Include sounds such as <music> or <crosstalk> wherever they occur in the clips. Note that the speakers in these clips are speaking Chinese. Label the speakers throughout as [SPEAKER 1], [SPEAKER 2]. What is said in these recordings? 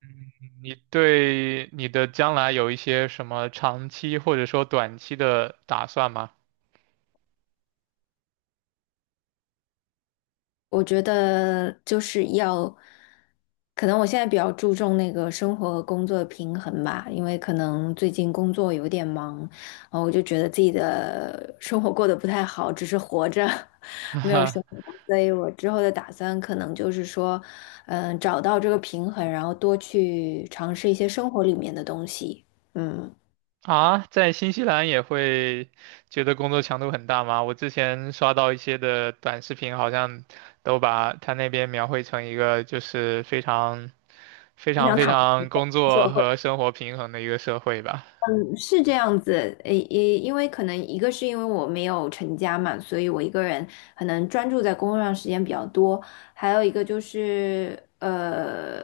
[SPEAKER 1] 嗯，你对你的将来有一些什么长期或者说短期的打算吗？
[SPEAKER 2] 我觉得就是要，可能我现在比较注重那个生活和工作的平衡吧，因为可能最近工作有点忙，然后我就觉得自己的 <laughs> 生活过得不太好，只是活着，<laughs> 没有生
[SPEAKER 1] <laughs>
[SPEAKER 2] 活，所以我之后的打算可能就是说，嗯，找到这个平衡，然后多去尝试一些生活里面的东西，嗯，
[SPEAKER 1] 啊，在新西兰也会觉得工作强度很大吗？我之前刷到一些的短视频，好像都把他那边描绘成一个就是非常、非
[SPEAKER 2] 经
[SPEAKER 1] 常、
[SPEAKER 2] 常
[SPEAKER 1] 非
[SPEAKER 2] 躺。会。
[SPEAKER 1] 常工
[SPEAKER 2] 就
[SPEAKER 1] 作和生活平衡的一个社会吧。
[SPEAKER 2] 是这样子，诶，也因为可能一个是因为我没有成家嘛，所以我一个人可能专注在工作上时间比较多，还有一个就是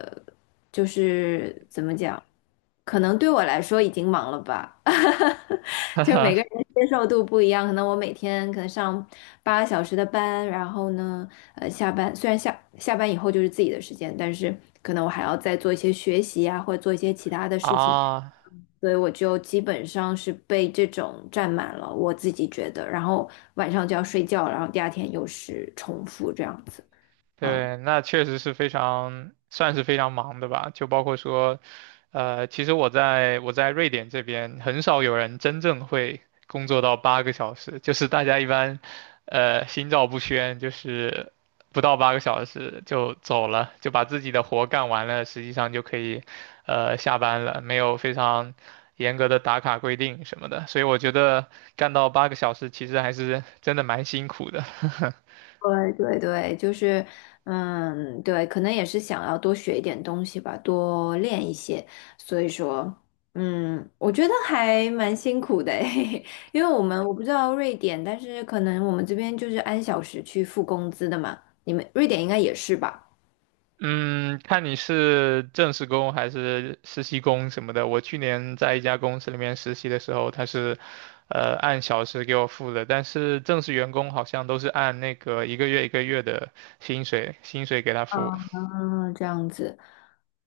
[SPEAKER 2] 就是怎么讲，可能对我来说已经忙了吧，<laughs> 就每个
[SPEAKER 1] <laughs>
[SPEAKER 2] 人接受度不一样，可能我每天可能上8个小时的班，然后呢，下班虽然下班以后就是自己的时间，但是可能我还要再做一些学习啊，或者做一些其他的事情。
[SPEAKER 1] 啊，
[SPEAKER 2] 所以我就基本上是被这种占满了，我自己觉得，然后晚上就要睡觉，然后第二天又是重复这样子。嗯，
[SPEAKER 1] 对，那确实是非常，算是非常忙的吧。就包括说，其实我在瑞典这边，很少有人真正会工作到八个小时，就是大家一般，心照不宣，就是不到八个小时就走了，就把自己的活干完了，实际上就可以，下班了，没有非常严格的打卡规定什么的。所以我觉得干到八个小时，其实还是真的蛮辛苦的。<laughs>
[SPEAKER 2] 对对对，就是，嗯，对，可能也是想要多学一点东西吧，多练一些，所以说，嗯，我觉得还蛮辛苦的诶，<laughs> 因为我不知道瑞典，但是可能我们这边就是按小时去付工资的嘛，你们瑞典应该也是吧？
[SPEAKER 1] 嗯，看你是正式工还是实习工什么的。我去年在一家公司里面实习的时候，他是，按小时给我付的，但是正式员工好像都是按那个一个月一个月的薪水给他付。
[SPEAKER 2] 嗯，这样子。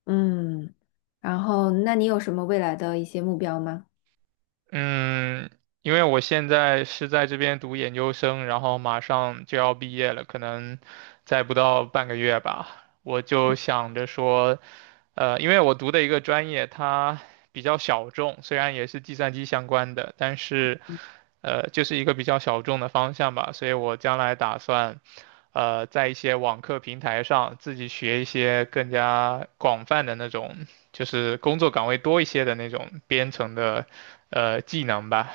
[SPEAKER 2] 嗯，然后那你有什么未来的一些目标吗？
[SPEAKER 1] 嗯，因为我现在是在这边读研究生，然后马上就要毕业了，可能再不到半个月吧，我就想着说，因为我读的一个专业它比较小众，虽然也是计算机相关的，但是。就是一个比较小众的方向吧，所以我将来打算，在一些网课平台上自己学一些更加广泛的那种，就是工作岗位多一些的那种编程的，技能吧。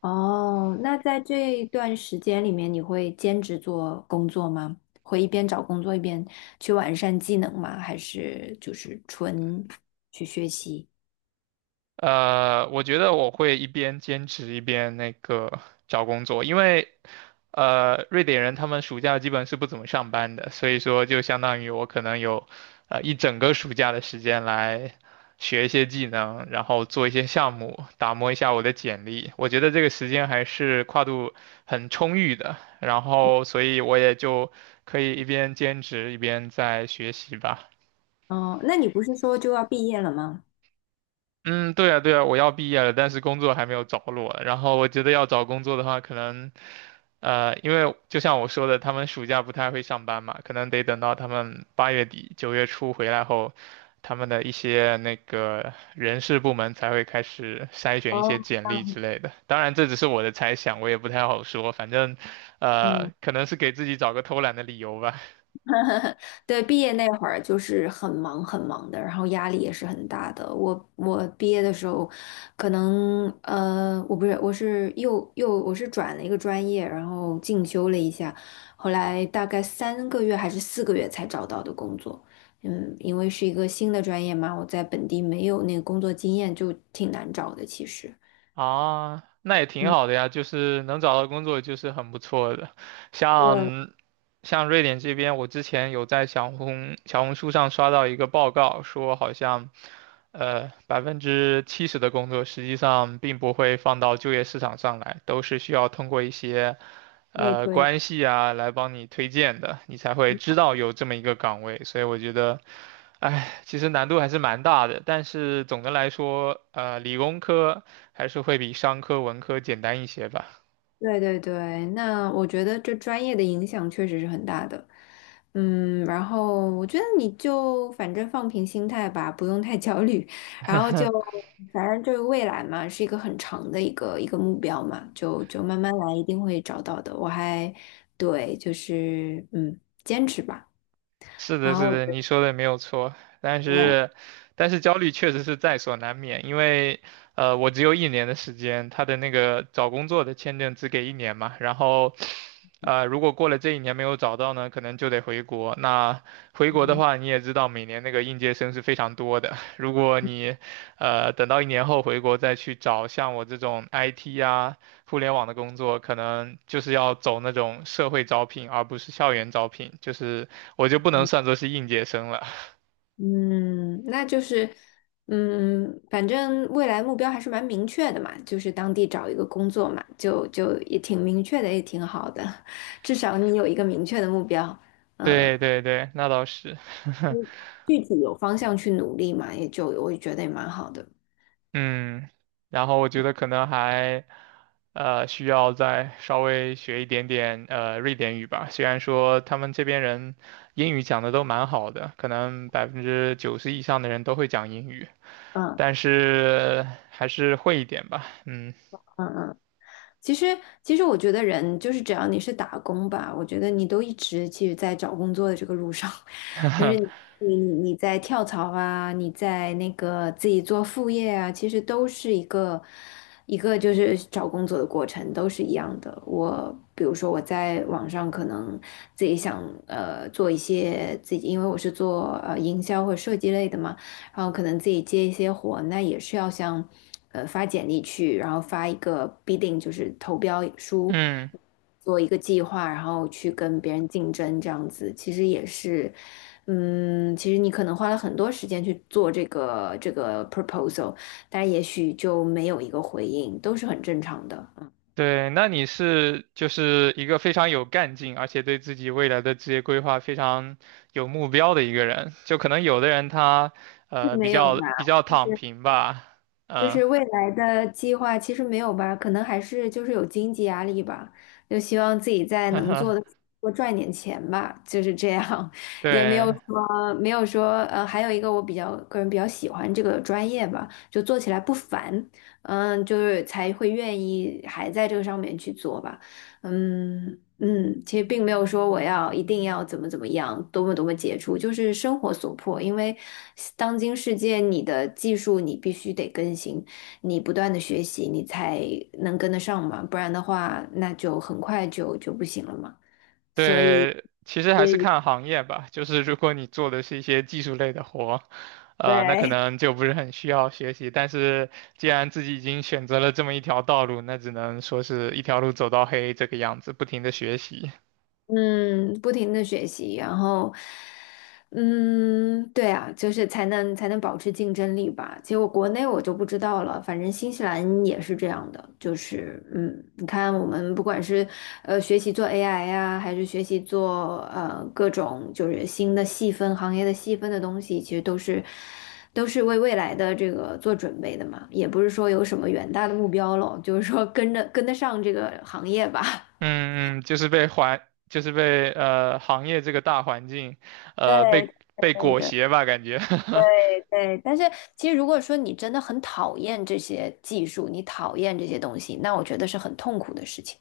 [SPEAKER 2] 哦，那在这一段时间里面，你会兼职做工作吗？会一边找工作一边去完善技能吗？还是就是纯去学习？
[SPEAKER 1] 我觉得我会一边兼职一边那个找工作，因为瑞典人他们暑假基本是不怎么上班的，所以说就相当于我可能有一整个暑假的时间来学一些技能，然后做一些项目，打磨一下我的简历。我觉得这个时间还是跨度很充裕的，然后所以我也就可以一边兼职一边在学习吧。
[SPEAKER 2] 哦，那你不是说就要毕业了吗？
[SPEAKER 1] 嗯，对啊，对啊，我要毕业了，但是工作还没有着落。然后我觉得要找工作的话，可能，因为就像我说的，他们暑假不太会上班嘛，可能得等到他们八月底、九月初回来后，他们的一些那个人事部门才会开始筛选一
[SPEAKER 2] 哦，
[SPEAKER 1] 些简历
[SPEAKER 2] 嗯
[SPEAKER 1] 之类的。当然，这只是我的猜想，我也不太好说。反正，
[SPEAKER 2] 嗯。
[SPEAKER 1] 可能是给自己找个偷懒的理由吧。
[SPEAKER 2] <laughs> 对，毕业那会儿就是很忙很忙的，然后压力也是很大的。我毕业的时候，可能我不是，我是又又我是转了一个专业，然后进修了一下，后来大概3个月还是4个月才找到的工作。嗯，因为是一个新的专业嘛，我在本地没有那个工作经验，就挺难找的，其实。
[SPEAKER 1] 啊，那也挺
[SPEAKER 2] 嗯，
[SPEAKER 1] 好的呀，就是能找到工作就是很不错的。
[SPEAKER 2] 我
[SPEAKER 1] 像像瑞典这边，我之前有在小红书上刷到一个报告，说好像百分之七十的工作实际上并不会放到就业市场上来，都是需要通过一些
[SPEAKER 2] 内推。
[SPEAKER 1] 关系啊来帮你推荐的，你才会知道有这么一个岗位。所以我觉得哎，其实难度还是蛮大的，但是总的来说，理工科还是会比商科、文科简单一些吧。
[SPEAKER 2] 对对对，那我觉得这专业的影响确实是很大的。嗯，然后我觉得你就反正放平心态吧，不用太焦虑，然后就反正这个未来嘛，是一个很长的一个目标嘛，就慢慢来，一定会找到的。我还对，就是嗯，坚持吧。
[SPEAKER 1] 是的，
[SPEAKER 2] 然后
[SPEAKER 1] 是
[SPEAKER 2] 我觉
[SPEAKER 1] 的，
[SPEAKER 2] 得
[SPEAKER 1] 你说的没有错，但
[SPEAKER 2] 对，
[SPEAKER 1] 是，但是焦虑确实是在所难免，因为，我只有一年的时间，他的那个找工作的签证只给一年嘛，然后，如果过了这一年没有找到呢，可能就得回国。那回国的
[SPEAKER 2] 嗯。
[SPEAKER 1] 话，你也知道，每年那个应届生是非常多的，如果你，等到一年后回国再去找像我这种 IT 啊、互联网的工作，可能就是要走那种社会招聘，而不是校园招聘，就是。我就不能算作是应届生了。<laughs>
[SPEAKER 2] 嗯，那就是，嗯，反正未来目标还是蛮明确的嘛，就是当地找一个工作嘛，就也挺明确的，也挺好的，<laughs> 至少你有一个明确的目标，嗯，
[SPEAKER 1] 对对对，那倒是，<laughs>
[SPEAKER 2] 具体有方向去努力嘛，也就我也觉得也蛮好的，
[SPEAKER 1] 嗯，然后我觉得可能还，需要再稍微学一点点瑞典语吧。虽然说他们这边人英语讲的都蛮好的，可能百分之九十以上的人都会讲英语，
[SPEAKER 2] 嗯
[SPEAKER 1] 但是还是会一点吧，嗯。
[SPEAKER 2] 嗯嗯。其实其实我觉得人就是只要你是打工吧，我觉得你都一直其实在找工作的这个路上，<laughs> 就是。
[SPEAKER 1] <laughs>
[SPEAKER 2] 你在跳槽啊，你在那个自己做副业啊，其实都是一个就是找工作的过程，都是一样的。我比如说我在网上可能自己想做一些自己，因为我是做营销或设计类的嘛，然后可能自己接一些活，那也是要像发简历去，然后发一个 bidding 就是投标书。
[SPEAKER 1] 嗯。
[SPEAKER 2] 做一个计划，然后去跟别人竞争，这样子其实也是，嗯，其实你可能花了很多时间去做这个 proposal，但也许就没有一个回应，都是很正常的，嗯，
[SPEAKER 1] 对，那你是就是一个非常有干劲，而且对自己未来的职业规划非常有目标的一个人。就可能有的人他
[SPEAKER 2] <laughs>
[SPEAKER 1] 比
[SPEAKER 2] 没有
[SPEAKER 1] 较
[SPEAKER 2] 吧？
[SPEAKER 1] 比较躺平吧，
[SPEAKER 2] 就
[SPEAKER 1] 嗯，
[SPEAKER 2] 是未来的计划其实没有吧，可能还是就是有经济压力吧，就希望自己在能做的
[SPEAKER 1] <laughs>
[SPEAKER 2] 多赚点钱吧，就是这样，<laughs> 也没有
[SPEAKER 1] 对
[SPEAKER 2] 说没有说呃，还有一个我比较个人比较喜欢这个专业吧，就做起来不烦，嗯，就是才会愿意还在这个上面去做吧。嗯嗯，其实并没有说我要一定要怎么怎么样，多么多么杰出，就是生活所迫。因为当今世界，你的技术你必须得更新，你不断的学习，你才能跟得上嘛，不然的话，那就很快就就不行了嘛。所以，
[SPEAKER 1] 对，其实还是
[SPEAKER 2] 对
[SPEAKER 1] 看行业吧。就是如果你做的是一些技术类的活，那可
[SPEAKER 2] 对，<laughs>
[SPEAKER 1] 能就不是很需要学习。但是既然自己已经选择了这么一条道路，那只能说是一条路走到黑这个样子，不停的学习。
[SPEAKER 2] 嗯，不停的学习，然后，嗯，对啊，就是才能保持竞争力吧。结果国内我就不知道了，反正新西兰也是这样的，就是嗯，你看我们不管是学习做 AI 呀、还是学习做各种就是新的细分行业的细分的东西，其实都是为未来的这个做准备的嘛，也不是说有什么远大的目标咯，就是说跟着跟得上这个行业吧。<laughs>
[SPEAKER 1] 嗯嗯，就是被环，就是被行业这个大环境，呃
[SPEAKER 2] 对
[SPEAKER 1] 被被
[SPEAKER 2] 对
[SPEAKER 1] 裹
[SPEAKER 2] 对
[SPEAKER 1] 挟吧，感觉。<laughs>
[SPEAKER 2] 对，但是其实如果说你真的很讨厌这些技术，你讨厌这些东西，那我觉得是很痛苦的事情。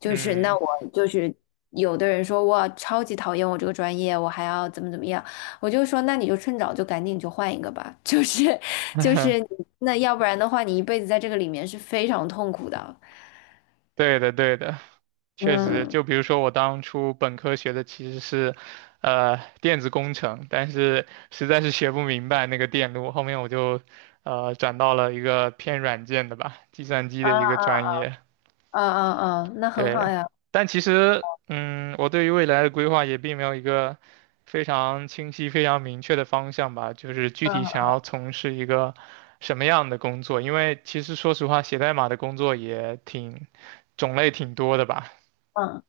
[SPEAKER 2] 就是那
[SPEAKER 1] 嗯，
[SPEAKER 2] 我就是有的人说哇，超级讨厌我这个专业，我还要怎么怎么样，我就说那你就趁早就赶紧就换一个吧。<laughs> 就是就是你
[SPEAKER 1] <laughs>
[SPEAKER 2] 那要不然的话，你一辈子在这个里面是非常痛苦的。
[SPEAKER 1] 对的对的，确实，
[SPEAKER 2] 嗯
[SPEAKER 1] 就比如说我当初本科学的其实是，电子工程，但是实在是学不明白那个电路，后面我就转到了一个偏软件的吧，计算机的一个
[SPEAKER 2] 啊
[SPEAKER 1] 专业。
[SPEAKER 2] 啊啊啊啊，那很好
[SPEAKER 1] 对，
[SPEAKER 2] 呀。
[SPEAKER 1] 但其实，嗯，我对于未来的规划也并没有一个非常清晰、非常明确的方向吧，就是具
[SPEAKER 2] 嗯
[SPEAKER 1] 体想要从事一个什么样的工作，因为其实说实话，写代码的工作也挺种类挺多的吧，
[SPEAKER 2] 嗯，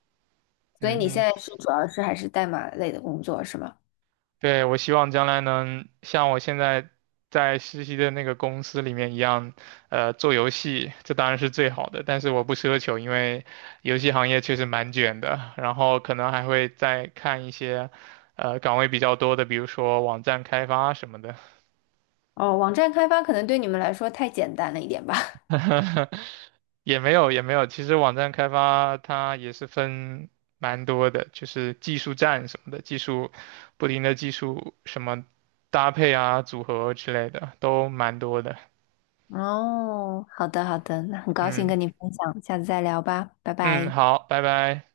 [SPEAKER 2] 所以你现
[SPEAKER 1] 嗯，
[SPEAKER 2] 在是主要是还是代码类的工作是吗？
[SPEAKER 1] 对，我希望将来能像我现在在实习的那个公司里面一样，做游戏，这当然是最好的。但是我不奢求，因为游戏行业确实蛮卷的。然后可能还会再看一些，岗位比较多的，比如说网站开发什么的。
[SPEAKER 2] 哦，网站开发可能对你们来说太简单了一点吧。<laughs>
[SPEAKER 1] <laughs> 也没有也没有，其实网站开发它也是分蛮多的，就是技术栈什么的，技术不停的技术什么搭配啊、组合之类的都蛮多的。
[SPEAKER 2] 哦，好的好的，那很高兴
[SPEAKER 1] 嗯
[SPEAKER 2] 跟你分享，下次再聊吧，拜
[SPEAKER 1] 嗯，
[SPEAKER 2] 拜。
[SPEAKER 1] 好，拜拜。